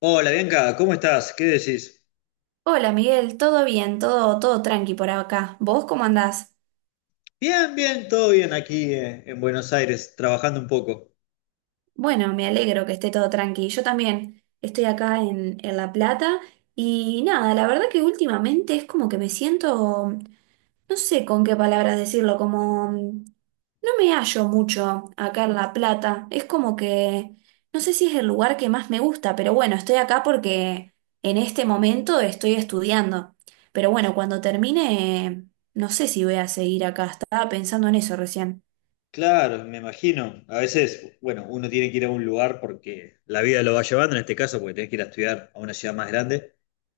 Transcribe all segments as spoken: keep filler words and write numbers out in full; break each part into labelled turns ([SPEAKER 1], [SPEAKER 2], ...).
[SPEAKER 1] Hola Bianca, ¿cómo estás? ¿Qué decís?
[SPEAKER 2] Hola Miguel, todo bien, todo, todo tranqui por acá. ¿Vos cómo andás?
[SPEAKER 1] Bien, bien, todo bien aquí eh, en Buenos Aires, trabajando un poco.
[SPEAKER 2] Bueno, me alegro que esté todo tranqui. Yo también estoy acá en, en La Plata y nada, la verdad que últimamente es como que me siento no sé con qué palabras decirlo, como mm, no me hallo mucho acá en La Plata. Es como que no sé si es el lugar que más me gusta, pero bueno, estoy acá porque en este momento estoy estudiando. Pero bueno, cuando termine, no sé si voy a seguir acá. Estaba pensando en eso recién.
[SPEAKER 1] Claro, me imagino. A veces, bueno, uno tiene que ir a un lugar porque la vida lo va llevando, en este caso, porque tenés que ir a estudiar a una ciudad más grande.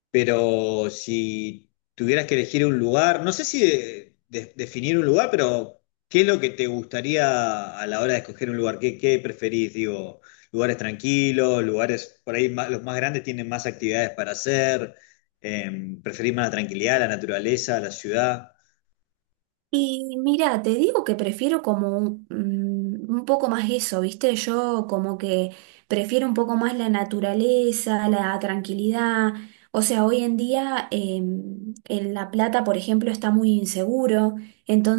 [SPEAKER 1] Pero si tuvieras que elegir un lugar, no sé si de- de- definir un lugar, pero ¿qué es lo que te gustaría a la hora de escoger un lugar? ¿Qué, qué preferís? Digo, lugares tranquilos, lugares por ahí más- los más grandes tienen más actividades para hacer. Em, ¿preferís más la tranquilidad, la naturaleza, la ciudad?
[SPEAKER 2] Y mira, te digo que prefiero como un, mm, un poco más eso, ¿viste? Yo como que prefiero un poco más la naturaleza, la tranquilidad. O sea, hoy en día eh, en La Plata, por ejemplo, está muy inseguro,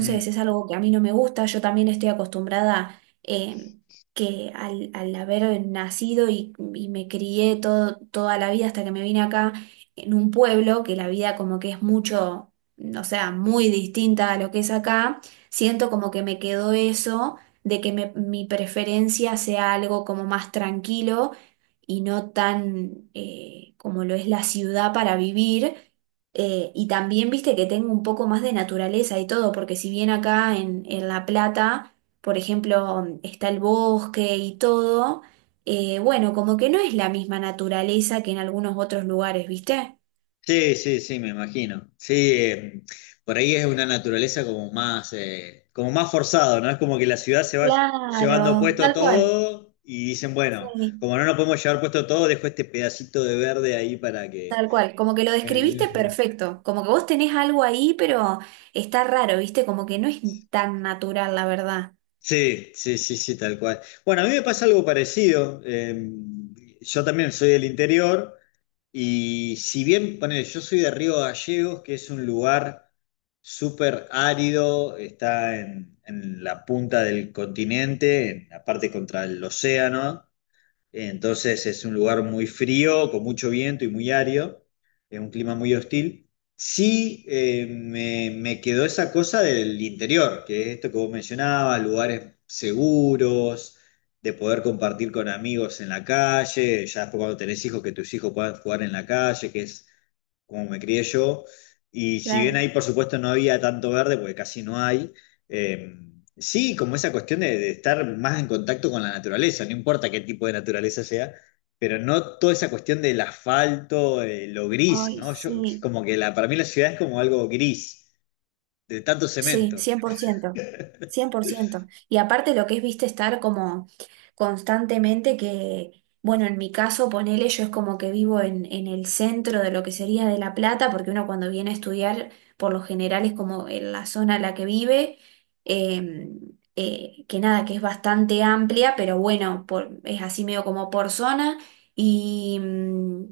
[SPEAKER 1] Mm.
[SPEAKER 2] es algo que a mí no me gusta. Yo también estoy acostumbrada eh, que al, al haber nacido y, y me crié todo, toda la vida hasta que me vine acá en un pueblo, que la vida como que es mucho, o sea, muy distinta a lo que es acá. Siento como que me quedó eso de que me- mi preferencia sea algo como más tranquilo y no tan eh, como lo es la ciudad para vivir. Eh, y también viste que tengo un poco más de naturaleza y todo, porque si bien acá en, en, La Plata, por ejemplo, está el bosque y todo, eh, bueno, como que no es la misma naturaleza que en algunos otros lugares, ¿viste?
[SPEAKER 1] Sí, sí, sí, me imagino. Sí, eh, por ahí es una naturaleza como más, eh, como más forzado, ¿no? Es como que la ciudad se va llevando
[SPEAKER 2] Claro,
[SPEAKER 1] puesto
[SPEAKER 2] tal cual.
[SPEAKER 1] todo y dicen, bueno,
[SPEAKER 2] Sí.
[SPEAKER 1] como no nos podemos llevar puesto todo, dejo este pedacito de verde ahí para que...
[SPEAKER 2] Tal cual, como que lo describiste
[SPEAKER 1] Eh,
[SPEAKER 2] perfecto, como que vos tenés algo ahí, pero está raro, ¿viste? Como que no es tan natural, la verdad.
[SPEAKER 1] Sí, sí, sí, sí, tal cual. Bueno, a mí me pasa algo parecido. Eh, yo también soy del interior. Y si bien, ponele, yo soy de Río Gallegos, que es un lugar súper árido, está en, en la punta del continente, en la parte contra el océano, entonces es un lugar muy frío, con mucho viento y muy árido, es un clima muy hostil. Sí, eh, me, me quedó esa cosa del interior, que es esto que vos mencionabas, lugares seguros, de poder compartir con amigos en la calle, ya después cuando tenés hijos, que tus hijos puedan jugar en la calle, que es como me crié yo. Y si bien
[SPEAKER 2] Claro.
[SPEAKER 1] ahí, por supuesto, no había tanto verde, porque casi no hay, eh, sí, como esa cuestión de, de estar más en contacto con la naturaleza, no importa qué tipo de naturaleza sea, pero no toda esa cuestión del asfalto, eh, lo gris,
[SPEAKER 2] Ay,
[SPEAKER 1] ¿no? Yo,
[SPEAKER 2] sí.
[SPEAKER 1] como que la, para mí la ciudad es como algo gris, de tanto
[SPEAKER 2] Sí, cien
[SPEAKER 1] cemento.
[SPEAKER 2] cien por ciento, cien por ciento. Y aparte lo que es, viste, estar como constantemente que, bueno, en mi caso, ponele, yo es como que vivo en, en el centro de lo que sería de La Plata, porque uno cuando viene a estudiar, por lo general es como en la zona en la que vive, eh, eh, que nada, que es bastante amplia, pero bueno, por, es así medio como por zona. Y, mm,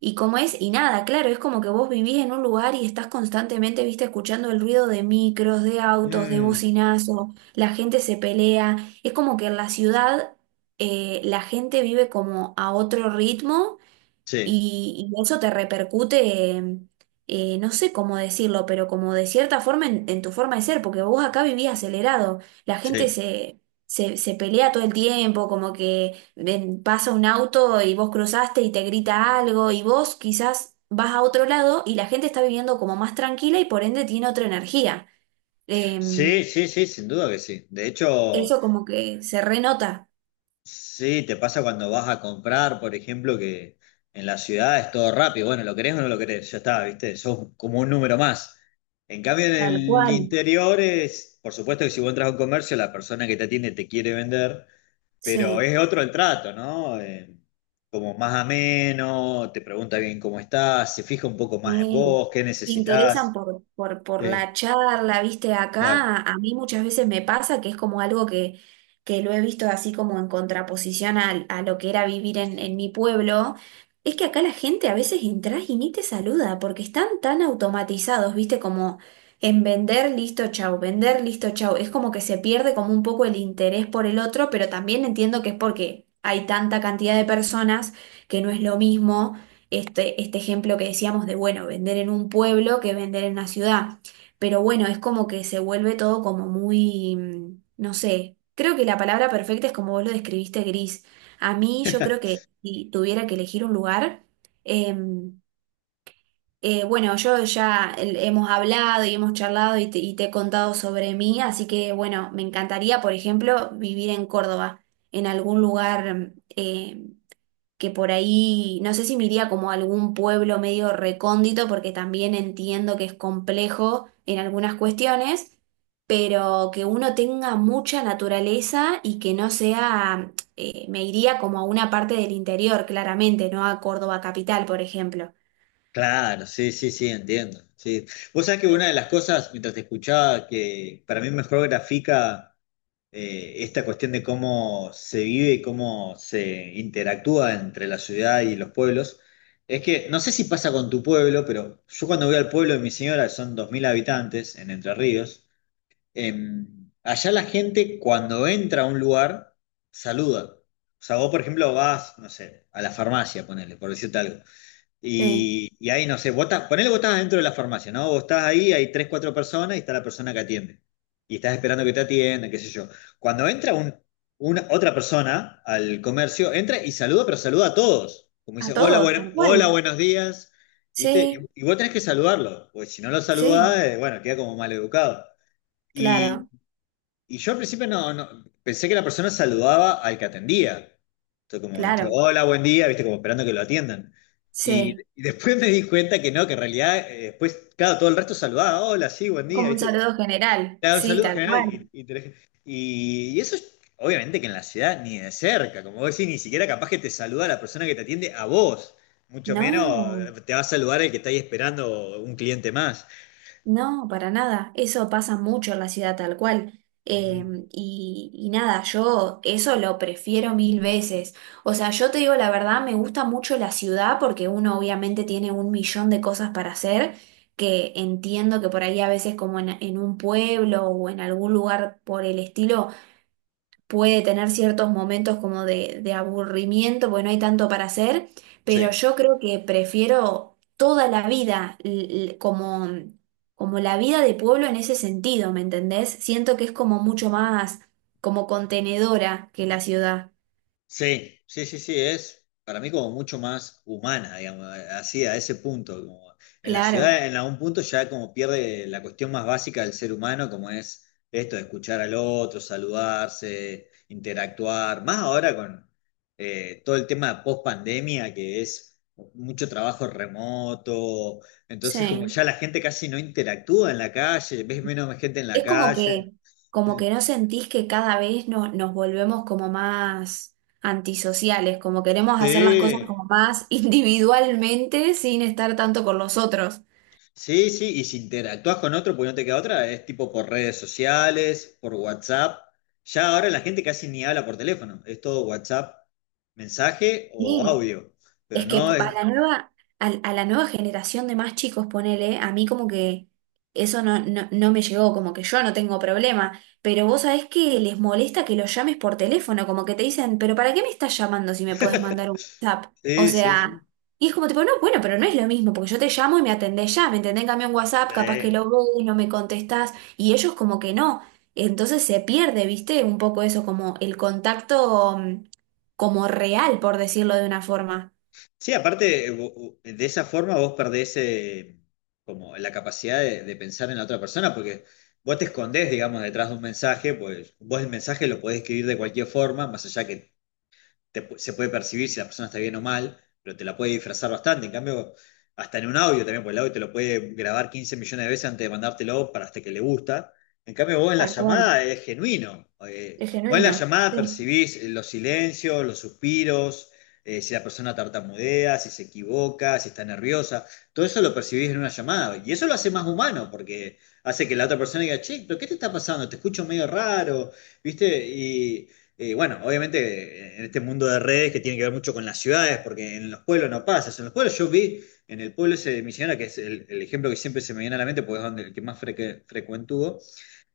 [SPEAKER 2] y cómo es, y nada, claro, es como que vos vivís en un lugar y estás constantemente, viste, escuchando el ruido de micros, de autos, de
[SPEAKER 1] Mm,
[SPEAKER 2] bocinazo, la gente se pelea. Es como que en la ciudad eh, la gente vive como a otro ritmo,
[SPEAKER 1] sí,
[SPEAKER 2] y, y eso te repercute, eh, eh, no sé cómo decirlo, pero como de cierta forma en, en, tu forma de ser, porque vos acá vivías acelerado, la gente
[SPEAKER 1] sí.
[SPEAKER 2] se, se, se pelea todo el tiempo, como que ven, pasa un auto y vos cruzaste y te grita algo, y vos quizás vas a otro lado y la gente está viviendo como más tranquila y por ende tiene otra energía. Em,
[SPEAKER 1] Sí, sí, sí, sin duda que sí. De hecho...
[SPEAKER 2] eso como que se renota.
[SPEAKER 1] Sí, te pasa cuando vas a comprar, por ejemplo, que en la ciudad es todo rápido. Bueno, lo querés o no lo querés, ya está, ¿viste? Sos como un número más. En cambio, en
[SPEAKER 2] Tal
[SPEAKER 1] el
[SPEAKER 2] cual.
[SPEAKER 1] interior es, por supuesto que si vos entras a un comercio, la persona que te atiende te quiere vender, pero
[SPEAKER 2] Sí.
[SPEAKER 1] es otro el trato, ¿no? Eh, como más ameno, te pregunta bien cómo estás, se fija un poco más en
[SPEAKER 2] Sí,
[SPEAKER 1] vos, qué
[SPEAKER 2] se interesan
[SPEAKER 1] necesitas.
[SPEAKER 2] por, por, por
[SPEAKER 1] Sí,
[SPEAKER 2] la charla, viste,
[SPEAKER 1] claro.
[SPEAKER 2] acá a mí muchas veces me pasa que es como algo que, que lo he visto así como en contraposición al- a, lo que era vivir en, en mi pueblo, es que acá la gente a veces entras y ni te saluda porque están tan automatizados, viste, como en vender, listo, chau, vender, listo, chau, es como que se pierde como un poco el interés por el otro, pero también entiendo que es porque hay tanta cantidad de personas que no es lo mismo este, este ejemplo que decíamos de, bueno, vender en un pueblo que vender en una ciudad. Pero bueno, es como que se vuelve todo como muy, mm, no sé, creo que la palabra perfecta es como vos lo describiste, gris. A mí yo creo que si tuviera que elegir un lugar, em, eh, bueno, yo ya el- hemos hablado y hemos charlado y te, y te he contado sobre mí, así que bueno, me encantaría, por ejemplo, vivir en Córdoba, en algún lugar em, eh, que por ahí, no sé si me iría como a algún pueblo medio recóndito, porque también entiendo que es complejo en algunas cuestiones, pero que uno tenga mucha naturaleza y que no sea, eh, me iría como a una parte del interior, claramente, no a Córdoba capital, por ejemplo.
[SPEAKER 1] Claro, sí, sí, sí, entiendo. Sí. Vos sabés que una de las cosas, mientras te escuchaba, que para mí mejor grafica eh, esta cuestión de cómo se vive y cómo se interactúa entre la ciudad y los pueblos, es que no sé si pasa con tu pueblo, pero yo cuando voy al pueblo de mi señora, que son dos mil habitantes en Entre Ríos, em, allá la gente cuando entra a un lugar saluda. O sea, vos, por ejemplo, vas, no sé, a la farmacia, ponele, por decirte algo.
[SPEAKER 2] Sí,
[SPEAKER 1] Y, y ahí, no sé, vos estás, ponele vos estás dentro de la farmacia, ¿no? Vos estás ahí, hay tres, cuatro personas y está la persona que atiende. Y estás esperando que te atienda, qué sé yo. Cuando entra un, una, otra persona al comercio, entra y saluda, pero saluda a todos. Como
[SPEAKER 2] a
[SPEAKER 1] dice, hola,
[SPEAKER 2] todos,
[SPEAKER 1] bueno,
[SPEAKER 2] tal
[SPEAKER 1] hola,
[SPEAKER 2] cual.
[SPEAKER 1] buenos días. ¿Viste?
[SPEAKER 2] Sí,
[SPEAKER 1] Y, y vos tenés que saludarlo, porque si no lo saludás,
[SPEAKER 2] sí,
[SPEAKER 1] eh, bueno, queda como mal educado.
[SPEAKER 2] claro,
[SPEAKER 1] Y yo al principio no, no- pensé que la persona saludaba al que atendía. Entonces como, viste,
[SPEAKER 2] claro,
[SPEAKER 1] hola, buen día, viste, como esperando que lo atiendan. Y,
[SPEAKER 2] sí.
[SPEAKER 1] y después me di cuenta que no, que en realidad eh, después, claro, todo el resto saludaba, hola, sí, buen día,
[SPEAKER 2] Como un
[SPEAKER 1] viste.
[SPEAKER 2] saludo general,
[SPEAKER 1] Te daba un
[SPEAKER 2] sí,
[SPEAKER 1] saludo
[SPEAKER 2] tal
[SPEAKER 1] general
[SPEAKER 2] cual.
[SPEAKER 1] y, y te dejé- y- y eso es- obviamente que en la ciudad ni de cerca, como vos decís, ni siquiera capaz que te saluda la persona que te atiende a vos. Mucho menos
[SPEAKER 2] No.
[SPEAKER 1] eh, te va a saludar el que está ahí esperando un cliente más.
[SPEAKER 2] No, para nada. Eso pasa mucho en la ciudad tal cual. Eh,
[SPEAKER 1] Ujú.
[SPEAKER 2] y, y nada, yo eso lo prefiero mil veces. O sea, yo te digo la verdad, me gusta mucho la ciudad porque uno obviamente tiene un millón de cosas para hacer, que entiendo que por ahí a veces como en, en un pueblo o en algún lugar por el estilo puede tener ciertos momentos como de, de aburrimiento, porque no hay tanto para hacer, pero
[SPEAKER 1] Sí.
[SPEAKER 2] yo creo que prefiero toda la vida l- l- como, como la vida de pueblo en ese sentido, ¿me entendés? Siento que es como mucho más como contenedora que la ciudad.
[SPEAKER 1] Sí, sí, sí, sí, es para mí como mucho más humana, digamos, así a ese punto. Como en la
[SPEAKER 2] Claro,
[SPEAKER 1] ciudad, en algún punto ya como pierde la cuestión más básica del ser humano, como es esto de escuchar al otro, saludarse, interactuar, más ahora con eh, todo el tema post pandemia, que es mucho trabajo remoto, entonces como
[SPEAKER 2] sí.
[SPEAKER 1] ya la gente casi no interactúa en la calle, ves menos gente en la
[SPEAKER 2] Es como
[SPEAKER 1] calle.
[SPEAKER 2] que, como que no sentís que cada vez no- nos volvemos como más antisociales, como queremos hacer las cosas
[SPEAKER 1] Sí.
[SPEAKER 2] como más individualmente sin estar tanto con los otros.
[SPEAKER 1] Sí, sí, y si interactúas con otro, pues no te queda otra, es tipo por redes sociales, por WhatsApp. Ya ahora la gente casi ni habla por teléfono, es todo WhatsApp, mensaje o
[SPEAKER 2] Sí,
[SPEAKER 1] audio, pero
[SPEAKER 2] es que
[SPEAKER 1] no es...
[SPEAKER 2] a la nueva, a, a la nueva generación de más chicos, ponele, a mí como que eso no, no, no me llegó, como que yo no tengo problema, pero vos sabés que les molesta que los llames por teléfono, como que te dicen, pero ¿para qué me estás llamando si me podés mandar un WhatsApp? O
[SPEAKER 1] Sí, sí, sí.
[SPEAKER 2] sea, y es como tipo, no, bueno, pero no es lo mismo, porque yo te llamo y me atendés ya, me entendés. En cambio un WhatsApp, capaz que lo
[SPEAKER 1] Sí,
[SPEAKER 2] ves, no me contestás, y ellos como que no. Entonces se pierde, ¿viste? Un poco eso, como el contacto mm, como real, por decirlo de una forma.
[SPEAKER 1] sí, aparte, eh, vo- vo- de esa forma vos perdés eh, como la capacidad de, de pensar en la otra persona, porque vos te escondés, digamos, detrás de un mensaje, pues vos el mensaje lo podés escribir de cualquier forma, más allá que te- se puede percibir si la persona está bien o mal, pero te la puede disfrazar bastante. En cambio, hasta en un audio también, porque el audio te lo puede grabar quince millones de veces antes de mandártelo para hasta que le gusta. En cambio, vos en la
[SPEAKER 2] Tal cual.
[SPEAKER 1] llamada es genuino. Eh,
[SPEAKER 2] Es
[SPEAKER 1] vos en la
[SPEAKER 2] genuino.
[SPEAKER 1] llamada
[SPEAKER 2] Sí.
[SPEAKER 1] percibís eh, los silencios, los suspiros, eh, si la persona tartamudea, si se equivoca, si está nerviosa. Todo eso lo percibís en una llamada. Y eso lo hace más humano, porque hace que la otra persona diga, che, pero ¿qué te está pasando? Te escucho medio raro, ¿viste? Y, eh, bueno, obviamente en este mundo de redes que tiene que ver mucho con las ciudades, porque en los pueblos no pasa. En los pueblos yo vi, en el pueblo ese de Misionera, que es el, el ejemplo que siempre se me viene a la mente, porque es donde el que más frecuente frecuentó,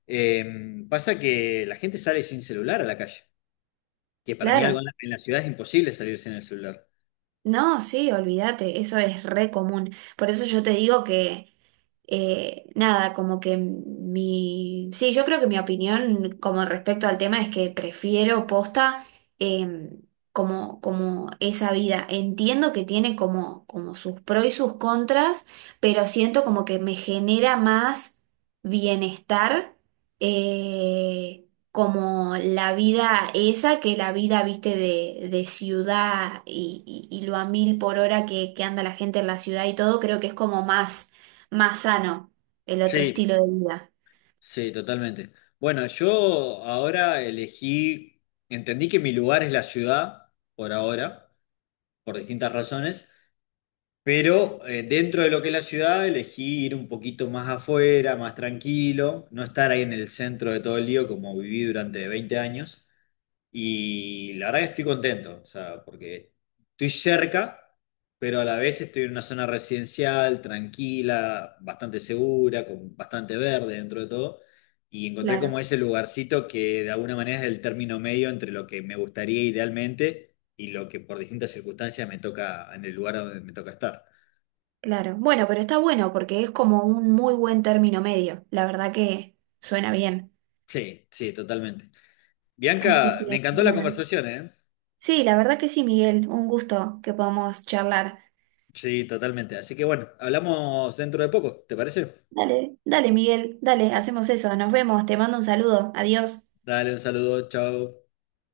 [SPEAKER 1] eh, pasa que la gente sale sin celular a la calle, que para mí algo en
[SPEAKER 2] Claro.
[SPEAKER 1] la, en la ciudad es imposible salir sin el celular.
[SPEAKER 2] No, sí, olvídate, eso es re común. Por eso yo te digo que, eh, nada, como que mi... Sí, yo creo que mi opinión como respecto al tema es que prefiero posta eh, como, como esa vida. Entiendo que tiene como, como sus pros y sus contras, pero siento como que me genera más bienestar. eh, como la vida esa, que la vida, viste, de, de, ciudad y, y- y lo a mil por hora que, que anda la gente en la ciudad y todo, creo que es como más, más sano el otro
[SPEAKER 1] Sí,
[SPEAKER 2] estilo de vida.
[SPEAKER 1] sí, totalmente. Bueno, yo ahora elegí, entendí que mi lugar es la ciudad, por ahora, por distintas razones. Pero eh, dentro de lo que es la ciudad, elegí ir un poquito más afuera, más tranquilo, no estar ahí en el centro de todo el lío como viví durante veinte años. Y la verdad que estoy contento, o sea, porque estoy cerca, pero a la vez estoy en una zona residencial, tranquila, bastante segura, con bastante verde dentro de todo. Y encontré
[SPEAKER 2] Claro,
[SPEAKER 1] como ese lugarcito que de alguna manera es el término medio entre lo que me gustaría idealmente y lo que por distintas circunstancias me toca, en el lugar donde me toca estar.
[SPEAKER 2] claro. Bueno, pero está bueno porque es como un muy buen término medio. La verdad que suena bien.
[SPEAKER 1] Sí, sí, totalmente.
[SPEAKER 2] Así
[SPEAKER 1] Bianca,
[SPEAKER 2] que,
[SPEAKER 1] me encantó la
[SPEAKER 2] bueno.
[SPEAKER 1] conversación, ¿eh?
[SPEAKER 2] Sí, la verdad que sí, Miguel. Un gusto que podamos charlar.
[SPEAKER 1] Sí, totalmente. Así que bueno, hablamos dentro de poco, ¿te parece?
[SPEAKER 2] Dale, dale, Miguel, dale, hacemos eso. Nos vemos. Te mando un saludo. Adiós.
[SPEAKER 1] Dale un saludo, chao.